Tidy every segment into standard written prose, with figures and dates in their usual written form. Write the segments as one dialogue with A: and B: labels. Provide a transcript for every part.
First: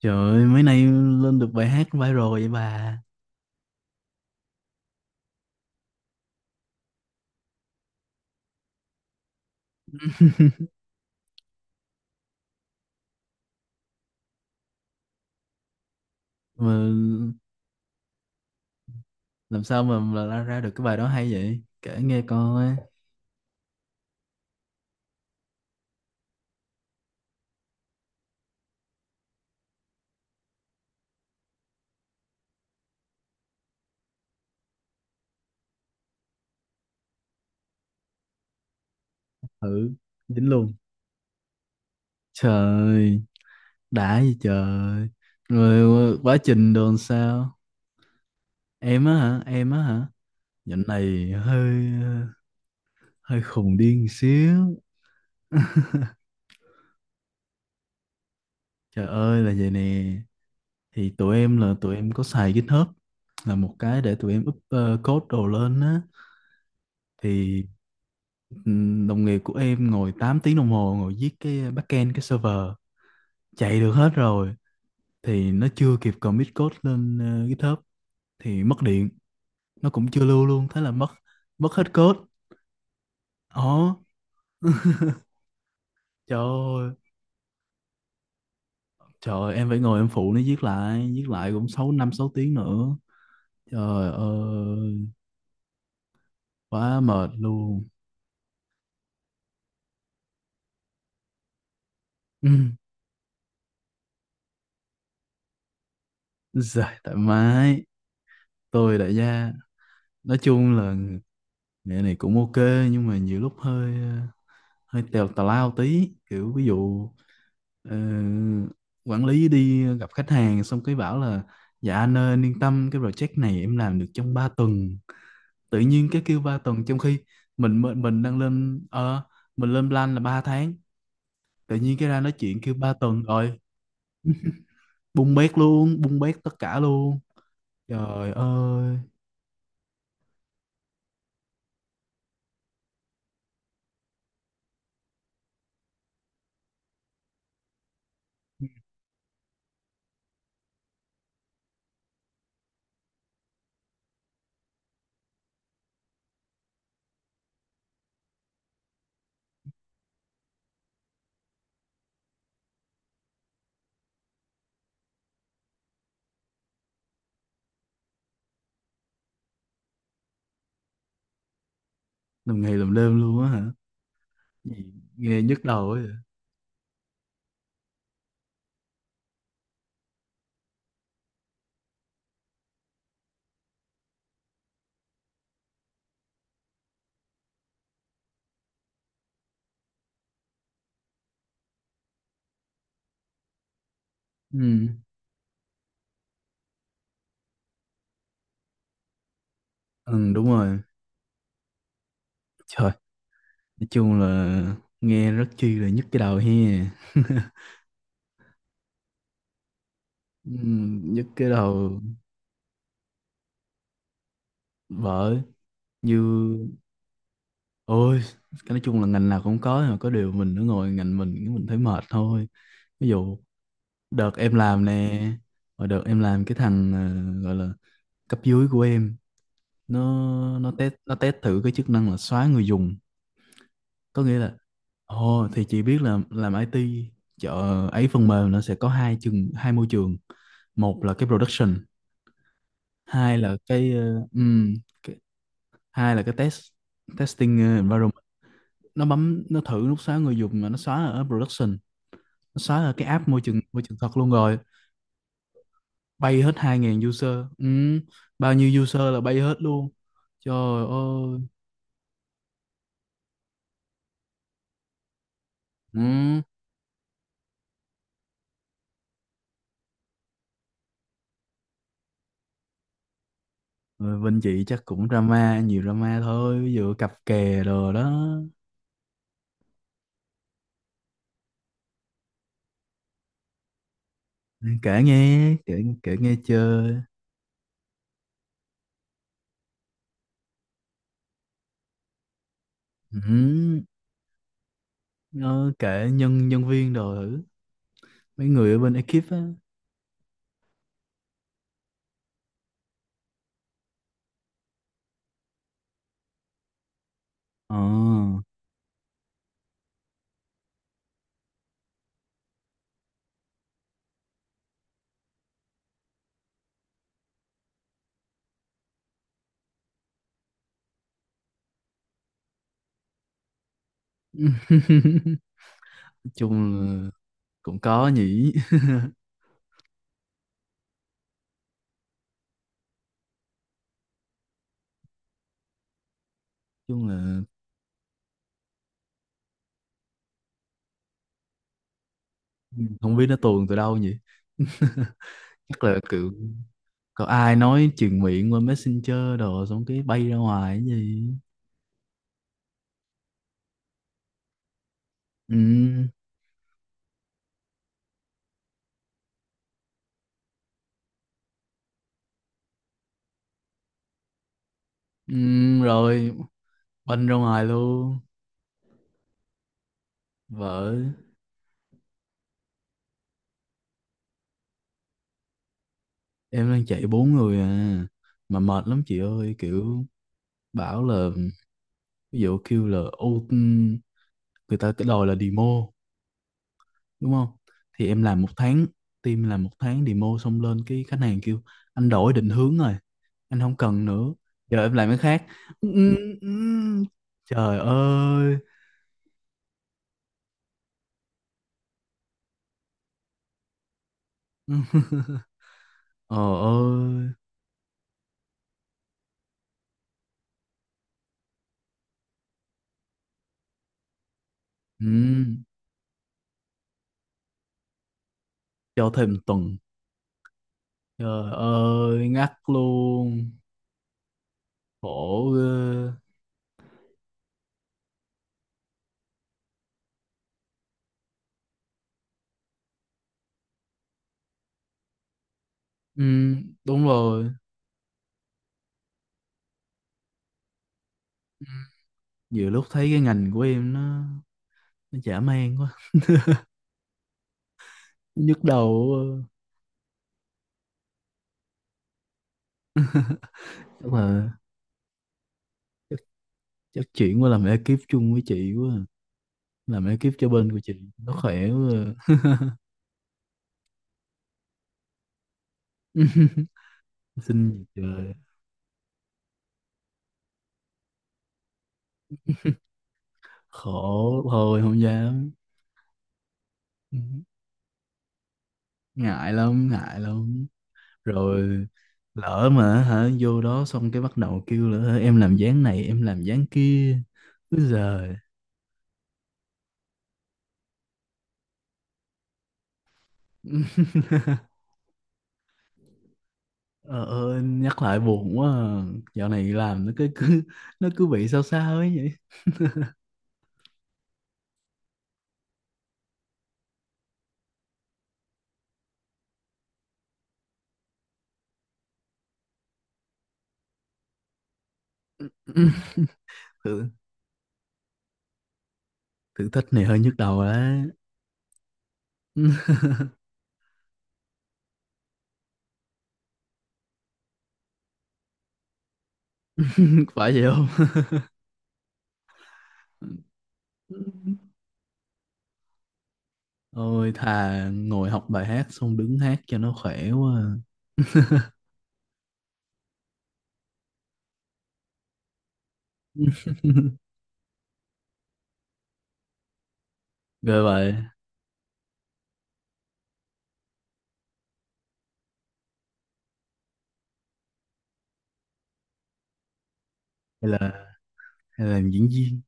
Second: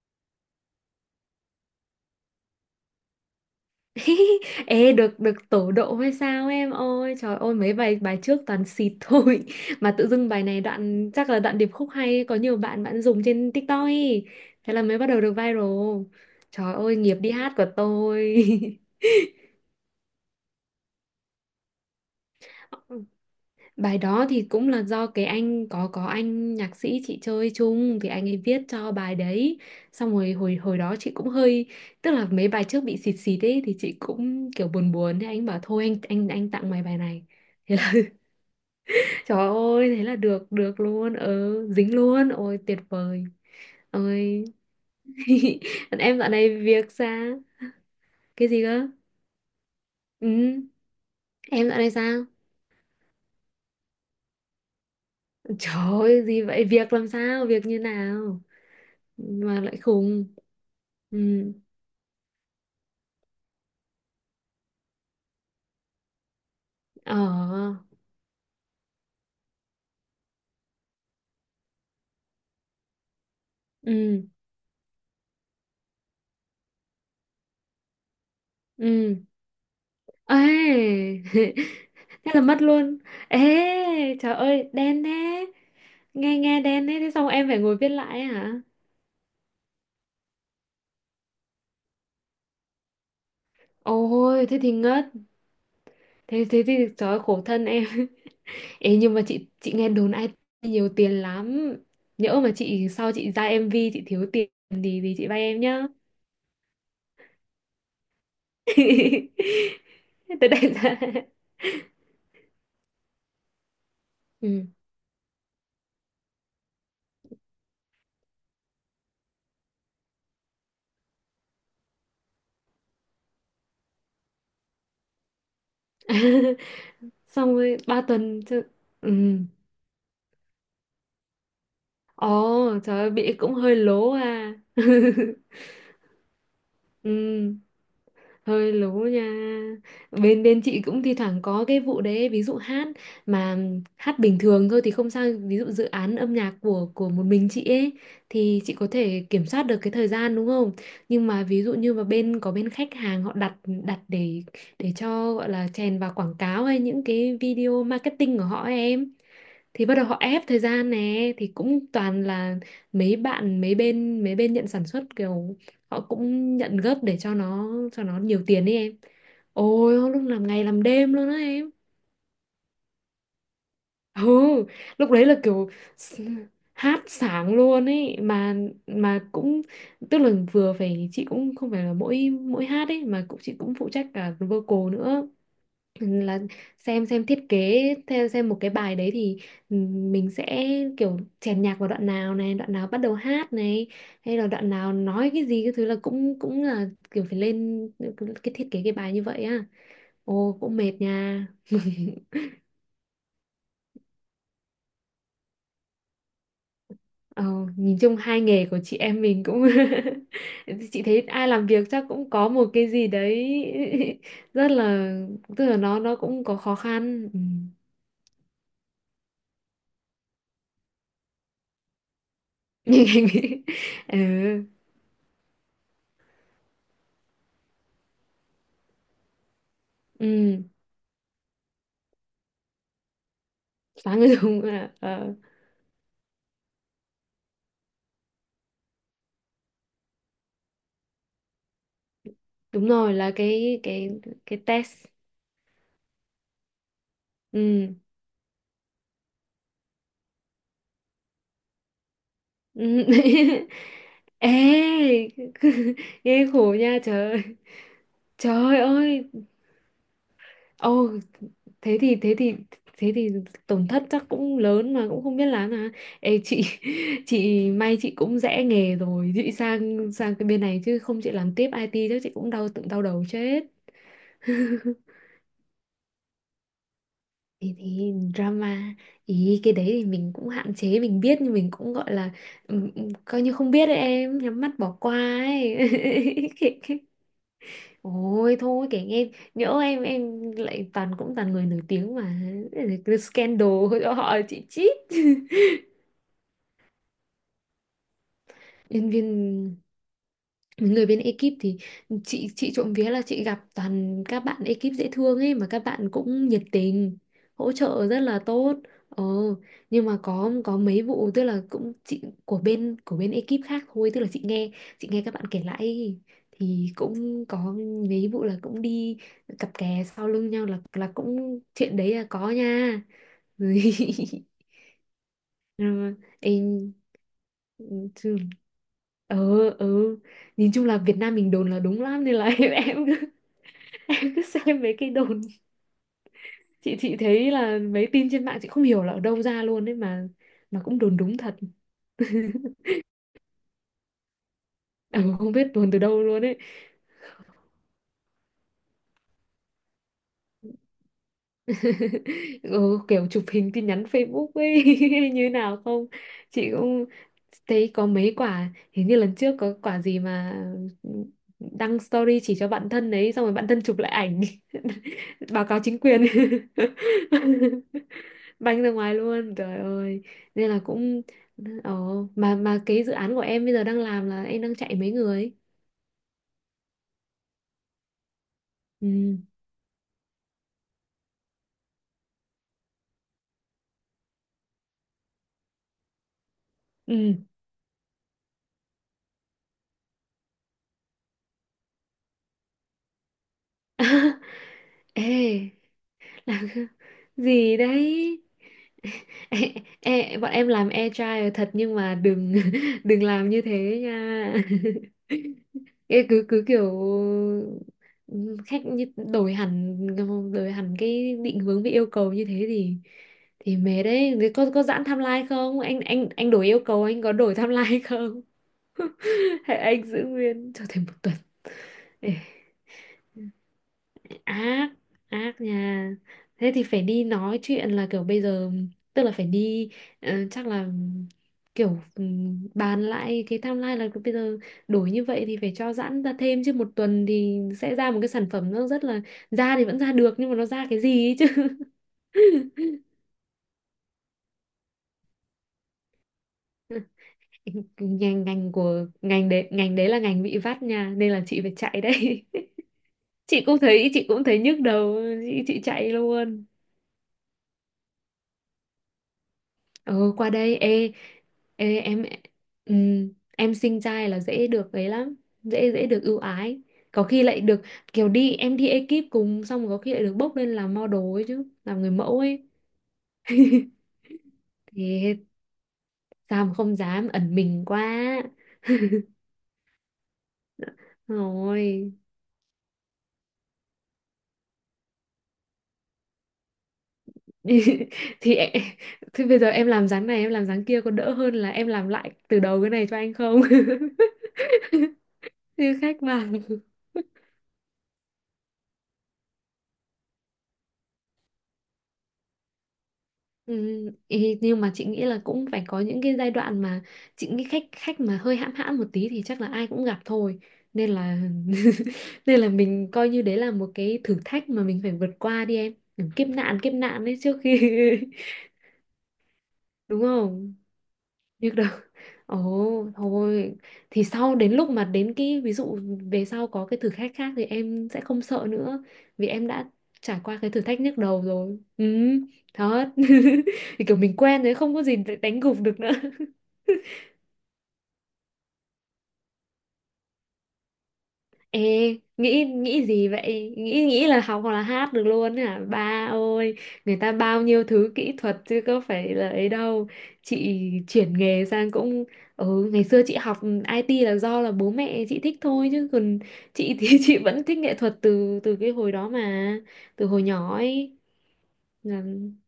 A: Trời ơi, mấy nay lên được bài hát viral vậy bà.
B: Ê, được được tổ độ hay sao em ơi? Trời ơi, mấy bài bài trước toàn xịt thôi. Mà tự dưng bài này đoạn, chắc là đoạn điệp khúc hay, có nhiều bạn bạn dùng trên TikTok ấy. Thế là mới bắt đầu được viral. Trời
A: Mà
B: ơi, nghiệp đi hát của tôi.
A: làm sao mà là ra ra được cái bài đó hay vậy? Kể nghe coi.
B: Bài đó thì cũng là do cái anh, có anh nhạc sĩ chị chơi chung, thì anh ấy viết cho bài đấy. Xong rồi hồi hồi đó chị cũng hơi, tức là mấy bài trước bị xịt xịt ấy, thì chị cũng kiểu buồn buồn. Thế anh bảo thôi, anh tặng mày bài này. Thế là, trời
A: Ừ,
B: ơi, thế là
A: dính
B: được,
A: luôn.
B: được luôn, ừ, dính luôn, ôi tuyệt
A: Trời,
B: vời.
A: đã gì
B: Ôi.
A: trời.
B: Còn
A: Rồi
B: em dạo
A: quá
B: này
A: trình
B: việc
A: đồn
B: sao?
A: sao?
B: Cái gì cơ?
A: Em á hả? Em á hả?
B: Ừ,
A: Dạo này
B: em dạo này
A: hơi
B: sao?
A: hơi khùng điên xíu.
B: Trời ơi, gì vậy? Việc làm sao? Việc như nào?
A: Trời ơi là
B: Mà
A: vậy
B: lại
A: nè.
B: khùng.
A: Thì
B: Ừ,
A: tụi em có xài GitHub, là một cái để tụi em up code đồ lên á. Thì
B: ờ,
A: đồng nghiệp của em ngồi 8 tiếng đồng hồ ngồi viết cái backend, cái server chạy được hết
B: ừ,
A: rồi thì nó chưa kịp commit code lên GitHub thì mất điện,
B: ừ.
A: nó cũng chưa lưu luôn, thế là mất
B: Ê.
A: mất hết code.
B: Thế là mất luôn.
A: Ồ.
B: Ê, trời ơi, đen thế.
A: Trời
B: Nghe nghe
A: ơi,
B: đen thế, thế xong em phải ngồi viết lại hả?
A: trời ơi, em phải ngồi em phụ nó viết lại, viết lại cũng 6 tiếng nữa. Trời
B: Ôi, thế thì
A: ơi,
B: ngất. Thế thế thì
A: quá
B: trời ơi,
A: mệt
B: khổ thân
A: luôn.
B: em. Ê, nhưng mà chị nghe đồn ai nhiều tiền lắm, nhỡ mà
A: Ừ.
B: chị sau chị ra MV chị thiếu tiền thì chị vay em nhá.
A: Dạ, thoải mái, tôi đại gia. Nói
B: Tới đây
A: chung là
B: ra,
A: nghề này cũng ok, nhưng mà nhiều lúc hơi
B: ừ.
A: hơi tèo, tào lao tí, kiểu ví dụ ờ, quản lý đi gặp khách hàng xong cái bảo là: "Dạ anh ơi, anh yên tâm, cái project này em làm được trong 3 tuần". Tự nhiên cái kêu 3 tuần, trong khi
B: Xong rồi
A: mình mình,
B: ba
A: mình đang
B: tuần chứ.
A: lên
B: Ừ.
A: mình lên plan là 3 tháng, tự nhiên cái ra
B: Ồ,
A: nói chuyện kêu 3
B: trời ơi,
A: tuần
B: bị cũng
A: rồi,
B: hơi lố à.
A: bung bét luôn, bung bét tất cả
B: Ừ.
A: luôn. Trời
B: Hơi lố
A: ơi,
B: nha. Bên bên chị cũng thi thoảng có cái vụ đấy, ví dụ hát, mà hát bình thường thôi thì không sao. Ví dụ dự án âm nhạc của một mình chị ấy thì chị có thể kiểm soát được cái thời gian, đúng không? Nhưng mà ví dụ như mà bên có bên khách hàng họ đặt đặt để cho gọi là chèn vào quảng cáo hay những cái video marketing của họ ấy em, thì bắt đầu họ ép thời gian nè, thì cũng toàn là mấy bên nhận sản xuất, kiểu họ cũng nhận gấp để cho nó nhiều tiền ấy em. Ôi, lúc làm ngày làm đêm luôn á em.
A: làm ngày làm đêm luôn á hả?
B: Ừ.
A: Gì,
B: Lúc đấy là
A: nghe nhức
B: kiểu
A: đầu ấy.
B: s- hát sáng luôn ấy mà. Mà cũng, tức là vừa phải, chị cũng không phải là mỗi mỗi hát ấy mà cũng, chị cũng phụ trách cả vocal nữa. Ừ, là xem thiết kế theo xem một cái bài đấy thì mình sẽ kiểu chèn nhạc vào đoạn nào này, đoạn nào bắt đầu hát này, hay là
A: Ừ,
B: đoạn nào nói cái gì, cái thứ là cũng cũng là kiểu phải lên cái thiết kế cái bài như vậy á.
A: ừ đúng
B: Ồ, cũng
A: rồi.
B: mệt nha.
A: Trời. Nói chung là nghe rất chi là nhức cái đầu he.
B: ờ, Nhìn chung hai nghề của chị em mình cũng chị thấy
A: Nhức
B: ai
A: cái
B: làm việc
A: đầu,
B: chắc cũng có một cái gì đấy rất là,
A: bởi
B: tức là nó
A: như
B: cũng có khó khăn. Ừ.
A: ôi, cái nói chung là ngành nào cũng có, nhưng mà có điều mình nó ngồi ngành mình cái mình thấy mệt thôi. Ví dụ
B: Ừ.
A: đợt em làm nè, và đợt em làm, cái thằng gọi là cấp dưới của em, nó
B: Ừ.
A: nó test, nó test thử cái chức năng là xóa người dùng.
B: Phá
A: Có
B: người
A: nghĩa là,
B: dùng à? Ờ,
A: ồ thì chị biết là làm IT, chợ ấy, phần mềm nó sẽ có hai môi trường. Một là cái production,
B: Đúng rồi, là
A: hai là
B: cái
A: cái ờ,
B: cái cái
A: ừm,
B: test.
A: cái, hai là cái test, testing
B: Ừ.
A: environment. Nó bấm, nó thử, nó xóa người dùng mà nó xóa ở production, nó xóa ở
B: Ừ.
A: cái app môi trường môi trường thật luôn
B: Ê.
A: rồi, bay
B: Nghe
A: hết
B: khổ
A: hai
B: nha
A: 000 user.
B: trời
A: Ừm, bao
B: trời
A: nhiêu user là
B: ơi.
A: bay hết luôn. Trời
B: Ồ,
A: ơi.
B: thế thì thế thì thế thì tổn thất chắc cũng lớn, mà cũng không biết làm à. Ê
A: Ừm,
B: chị, chị may, chị cũng rẽ nghề rồi, chị sang sang cái bên này, chứ không chị làm tiếp IT chắc chị cũng đau, tự đau đầu chết.
A: rồi bên chị chắc cũng drama, nhiều drama thôi, ví dụ cặp kè
B: Thì,
A: đồ đó.
B: thì drama ý, cái đấy thì mình cũng hạn chế, mình biết nhưng mình cũng gọi là, coi như không biết đấy em, nhắm mắt bỏ
A: Kể
B: qua
A: nghe,
B: ấy.
A: kể, kể nghe chơi.
B: Kệ- Ôi thôi kể nghe, nhỡ em lại toàn cũng toàn người nổi tiếng mà. Cái scandal
A: Ừm,
B: cho họ chị chít.
A: ờ, kể nhân nhân viên đồ thử, mấy người ở bên
B: Nhân
A: ekip
B: viên,
A: á.
B: người bên ekip thì chị trộm vía là chị gặp toàn các bạn ekip dễ thương ấy, mà các bạn cũng nhiệt tình hỗ
A: Ờ.
B: trợ rất là tốt. Ờ, nhưng mà có mấy vụ, tức là cũng chị của bên ekip khác thôi, tức là chị nghe các bạn kể lại ấy, thì cũng có mấy vụ là cũng đi cặp kè sau lưng nhau, là cũng chuyện đấy là có nha. Ừ. Ê.
A: Chung là cũng
B: Ừ,
A: có
B: chứ.
A: nhỉ.
B: Ừ, ừ. Nhìn chung là Việt Nam mình đồn là đúng lắm, nên là, em cứ xem mấy cái đồn, chị
A: Chung là
B: chị thấy là mấy tin trên mạng chị không hiểu là ở đâu ra luôn ấy mà cũng đồn đúng thật.
A: không biết nó tuồn từ đâu nhỉ.
B: Ừ, không biết
A: Chắc
B: đồn
A: là
B: từ đâu
A: kiểu
B: luôn ấy.
A: có ai nói truyền miệng qua Messenger đồ, xong cái bay ra ngoài cái gì.
B: Ừ, kiểu chụp hình tin nhắn Facebook ấy, hay như
A: Ừ,
B: nào không? Chị cũng thấy có mấy quả, hình như lần trước có quả gì mà đăng story chỉ cho bạn thân đấy, xong rồi bạn thân chụp lại ảnh
A: ừ,
B: báo cáo chính quyền,
A: rồi banh ra ngoài luôn.
B: banh ra ngoài luôn, trời ơi. Nên là
A: Vợ.
B: cũng, ồ, mà cái dự án của em bây giờ đang làm là em đang chạy mấy người.
A: Em đang chạy bốn người à, mà mệt lắm chị
B: Ừ.
A: ơi, kiểu bảo là ví dụ kêu là, ô người ta cái đòi là demo đúng
B: Ừ.
A: không, thì em làm một tháng, team làm một tháng, demo xong lên cái khách hàng kêu: "Anh đổi định hướng rồi, anh không cần nữa, giờ em làm cái
B: Ê.
A: khác". Ừ, ừ,
B: Gì
A: trời
B: đấy.
A: ơi.
B: e, e, Bọn em làm agile thật nhưng mà đừng, đừng làm như thế nha. Ê,
A: Ờ,
B: cứ cứ kiểu
A: ơi.
B: khách như đổi hẳn, cái định hướng với yêu cầu như thế thì mệt đấy. Thế có giãn
A: Ừ,
B: timeline không? Anh đổi yêu cầu anh có đổi timeline không?
A: cho thêm tuần.
B: Hay anh giữ nguyên cho thêm một tuần?
A: Trời ơi
B: Ê,
A: ngắt luôn.
B: ác,
A: Khổ
B: ác
A: ghê.
B: nha. Thế thì phải đi nói chuyện là kiểu bây giờ, tức là phải đi, chắc là kiểu, bàn lại cái timeline là bây giờ đổi như vậy thì phải cho giãn ra
A: Ừ,
B: thêm, chứ một
A: đúng
B: tuần
A: rồi.
B: thì sẽ ra một cái sản phẩm nó rất là, ra thì vẫn ra được nhưng mà nó ra cái gì ấy chứ.
A: Nhiều lúc thấy cái ngành của em nó chả mang quá.
B: ngành
A: Nhức
B: ngành của
A: đầu
B: ngành đấy là ngành bị vắt nha, nên là chị phải chạy đấy. chị cũng
A: quá,
B: thấy
A: chắc
B: chị cũng
A: là
B: thấy nhức đầu. Chị chạy luôn.
A: chắc chuyển qua làm ekip chung với chị quá à. Làm
B: Ừ,
A: ekip cho
B: qua
A: bên
B: đây.
A: của chị
B: Ê,
A: nó khỏe
B: ê
A: quá.
B: em, ừ, em sinh trai là dễ được ấy lắm, dễ dễ được ưu ái, có khi lại
A: Xin
B: được,
A: gì
B: kiểu
A: trời.
B: đi em đi ekip cùng xong có khi lại được bốc lên làm model ấy chứ, làm người mẫu ấy.
A: Khổ thôi, không
B: Thì
A: dám,
B: sao mà không dám? Ẩn mình quá
A: ngại lắm, ngại lắm. Rồi
B: rồi.
A: lỡ mà hả vô đó xong cái bắt đầu kêu là "Ơ, em làm dáng này, em làm dáng kia bây giờ".
B: thì em- thì bây giờ em làm dáng này em làm dáng kia có đỡ hơn là em làm lại từ đầu cái này cho anh không? Như khách vào.
A: Ờ, ờ, nhắc lại buồn quá à. Dạo này làm nó cứ nó cứ bị sao sao ấy vậy.
B: Ừ, nhưng mà chị nghĩ là cũng phải có những cái giai đoạn mà, chị nghĩ khách khách mà hơi hãm hãm một tí thì chắc là ai cũng gặp thôi, nên là, nên là mình coi như đấy là một cái thử thách mà mình phải vượt qua đi em, kiểu kiếp
A: thử
B: nạn đấy trước khi
A: thử thách này hơi
B: đúng
A: nhức đầu
B: không?
A: đấy.
B: Biết đâu, ồ, thôi, thì sau đến lúc mà đến cái ví dụ về sau có cái thử thách khác thì em sẽ không sợ nữa, vì em đã
A: Phải
B: trải qua
A: vậy
B: cái thử
A: không?
B: thách nhức đầu rồi. Ừ, thật. Thì kiểu mình quen rồi, không có gì để đánh gục được nữa.
A: Ôi thà ngồi học bài hát xong đứng hát cho nó khỏe quá à.
B: Ê, nghĩ nghĩ gì vậy? Nghĩ nghĩ là học hoặc là hát được luôn hả? Ba ơi, người ta bao nhiêu thứ kỹ thuật chứ có phải là ấy đâu. Chị
A: Ghê vậy.
B: chuyển nghề sang cũng, ngày xưa chị học IT là do là bố mẹ chị thích thôi, chứ còn chị thì chị vẫn thích nghệ thuật từ từ cái hồi đó mà, từ hồi
A: Hay
B: nhỏ
A: là,
B: ấy.
A: làm diễn
B: Làm,
A: viên.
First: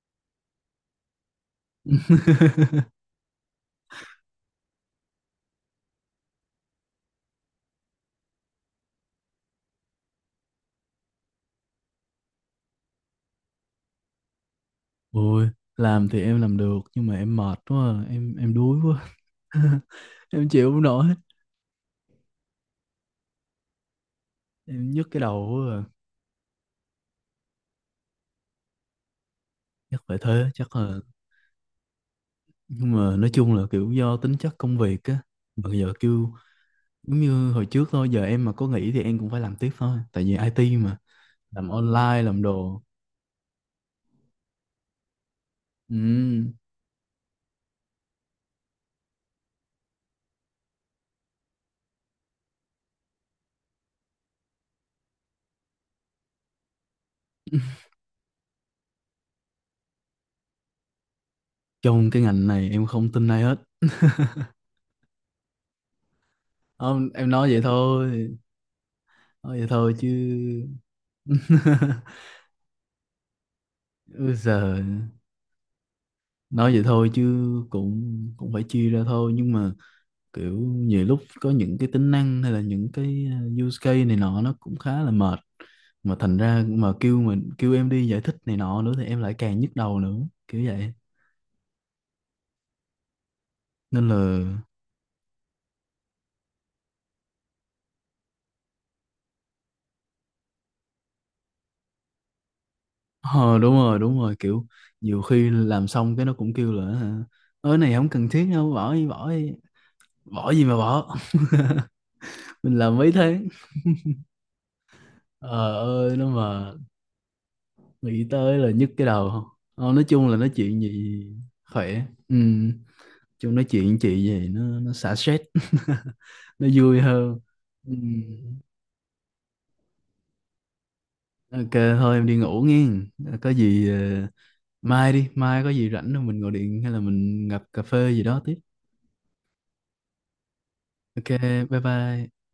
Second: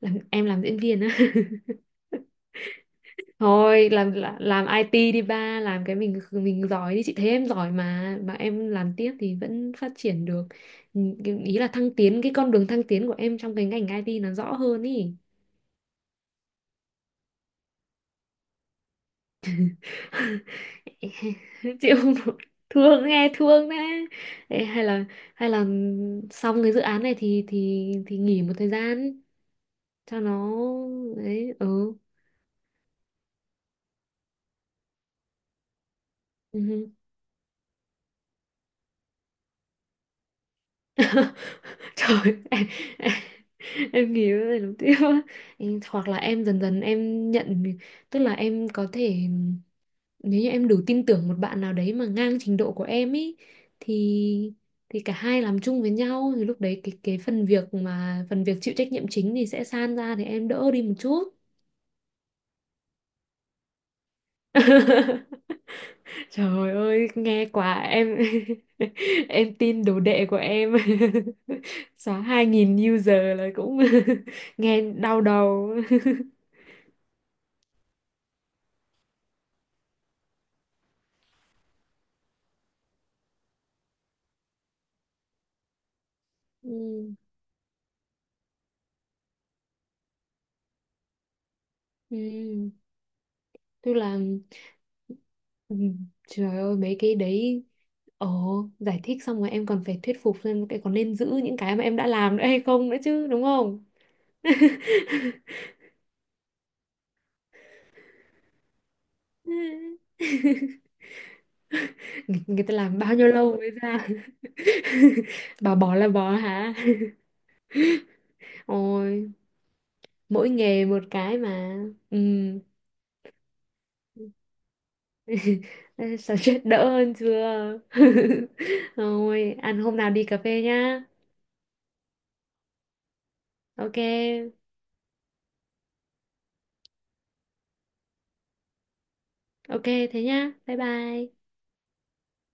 B: làm em làm diễn viên á. Thôi làm làm IT đi ba, làm cái mình giỏi đi, chị thấy em giỏi mà em làm tiếp thì vẫn phát triển được. Ừ, ý là thăng tiến, cái con đường thăng tiến của em trong cái ngành IT nó rõ hơn ý.
A: Ôi làm thì em làm được nhưng mà em mệt quá à. Em đuối quá. Em chịu không nổi,
B: Chịu không nổi. Thương, nghe thương đấy. Ê, hay
A: em
B: là
A: nhức cái đầu
B: hay là
A: quá à.
B: xong cái dự án này thì nghỉ một thời gian
A: Chắc phải
B: cho
A: thế,
B: nó,
A: chắc là,
B: đấy, ừ.
A: nhưng mà nói chung là kiểu do tính chất công việc á. Mà giờ kêu
B: Ừ.
A: giống như hồi trước thôi, giờ em mà có nghỉ thì em cũng phải làm tiếp thôi, tại vì IT mà, làm online làm
B: Trời, em,
A: đồ.
B: em, em nghĩ cái này đầu tiên á.
A: Ừ.
B: Hoặc là em dần dần em nhận, tức là em có thể, nếu như em đủ tin tưởng một bạn nào đấy mà ngang trình độ của em ý thì thì cả hai làm chung với nhau thì lúc đấy cái phần việc mà phần việc chịu trách nhiệm chính thì sẽ san ra thì em đỡ đi một chút.
A: Trong cái ngành này em không tin ai hết.
B: Trời
A: Không,
B: ơi,
A: em
B: nghe
A: nói vậy
B: quả em.
A: thôi,
B: Em
A: nói vậy
B: tin
A: thôi
B: đồ
A: chứ.
B: đệ của em. Xóa 2.000 user là cũng
A: Bây giờ
B: nghe đau đầu.
A: nói vậy thôi chứ, cũng cũng phải chia ra thôi, nhưng mà kiểu nhiều lúc có những cái tính năng hay là những cái use case này nọ nó cũng khá là mệt, mà thành ra mà
B: Ừ,
A: kêu mình, kêu em đi giải thích này nọ nữa thì em lại càng nhức đầu nữa, kiểu vậy
B: ừ, tức
A: nên
B: là
A: là.
B: ừ, trời ơi mấy cái đấy. Ồ, giải thích xong rồi em còn phải thuyết phục xem cái có nên giữ những cái mà em đã làm nữa hay không nữa chứ, đúng
A: Ờ đúng
B: không?
A: rồi, đúng rồi, kiểu nhiều khi làm xong cái nó cũng kêu là "Hả, ơi này không cần thiết đâu, bỏ đi, bỏ đi". Bỏ gì mà bỏ.
B: Người ta
A: Mình làm
B: làm
A: mấy
B: bao nhiêu
A: thế.
B: lâu mới ra. Bà
A: Ờ
B: bỏ là
A: ơi, nó
B: bỏ
A: mà
B: hả?
A: nghĩ tới là nhức cái đầu
B: Ôi,
A: không. Ờ, nói chung là
B: mỗi
A: nói chuyện
B: nghề một
A: gì
B: cái mà.
A: khỏe.
B: Ừ.
A: Ừ. Chung nói chuyện chị gì, nó xả stress.
B: Sao, chết
A: Nó
B: đỡ
A: vui
B: hơn
A: hơn.
B: chưa?
A: Ừ.
B: Thôi ăn hôm nào đi cà phê nhá.
A: Ok thôi em đi ngủ nghe, có gì
B: Ok.
A: mai đi, mai có gì rảnh rồi mình gọi điện hay là mình gặp cà phê gì đó tiếp.
B: Ok. Thế nhá, bye
A: Ok,
B: bye.
A: bye bye.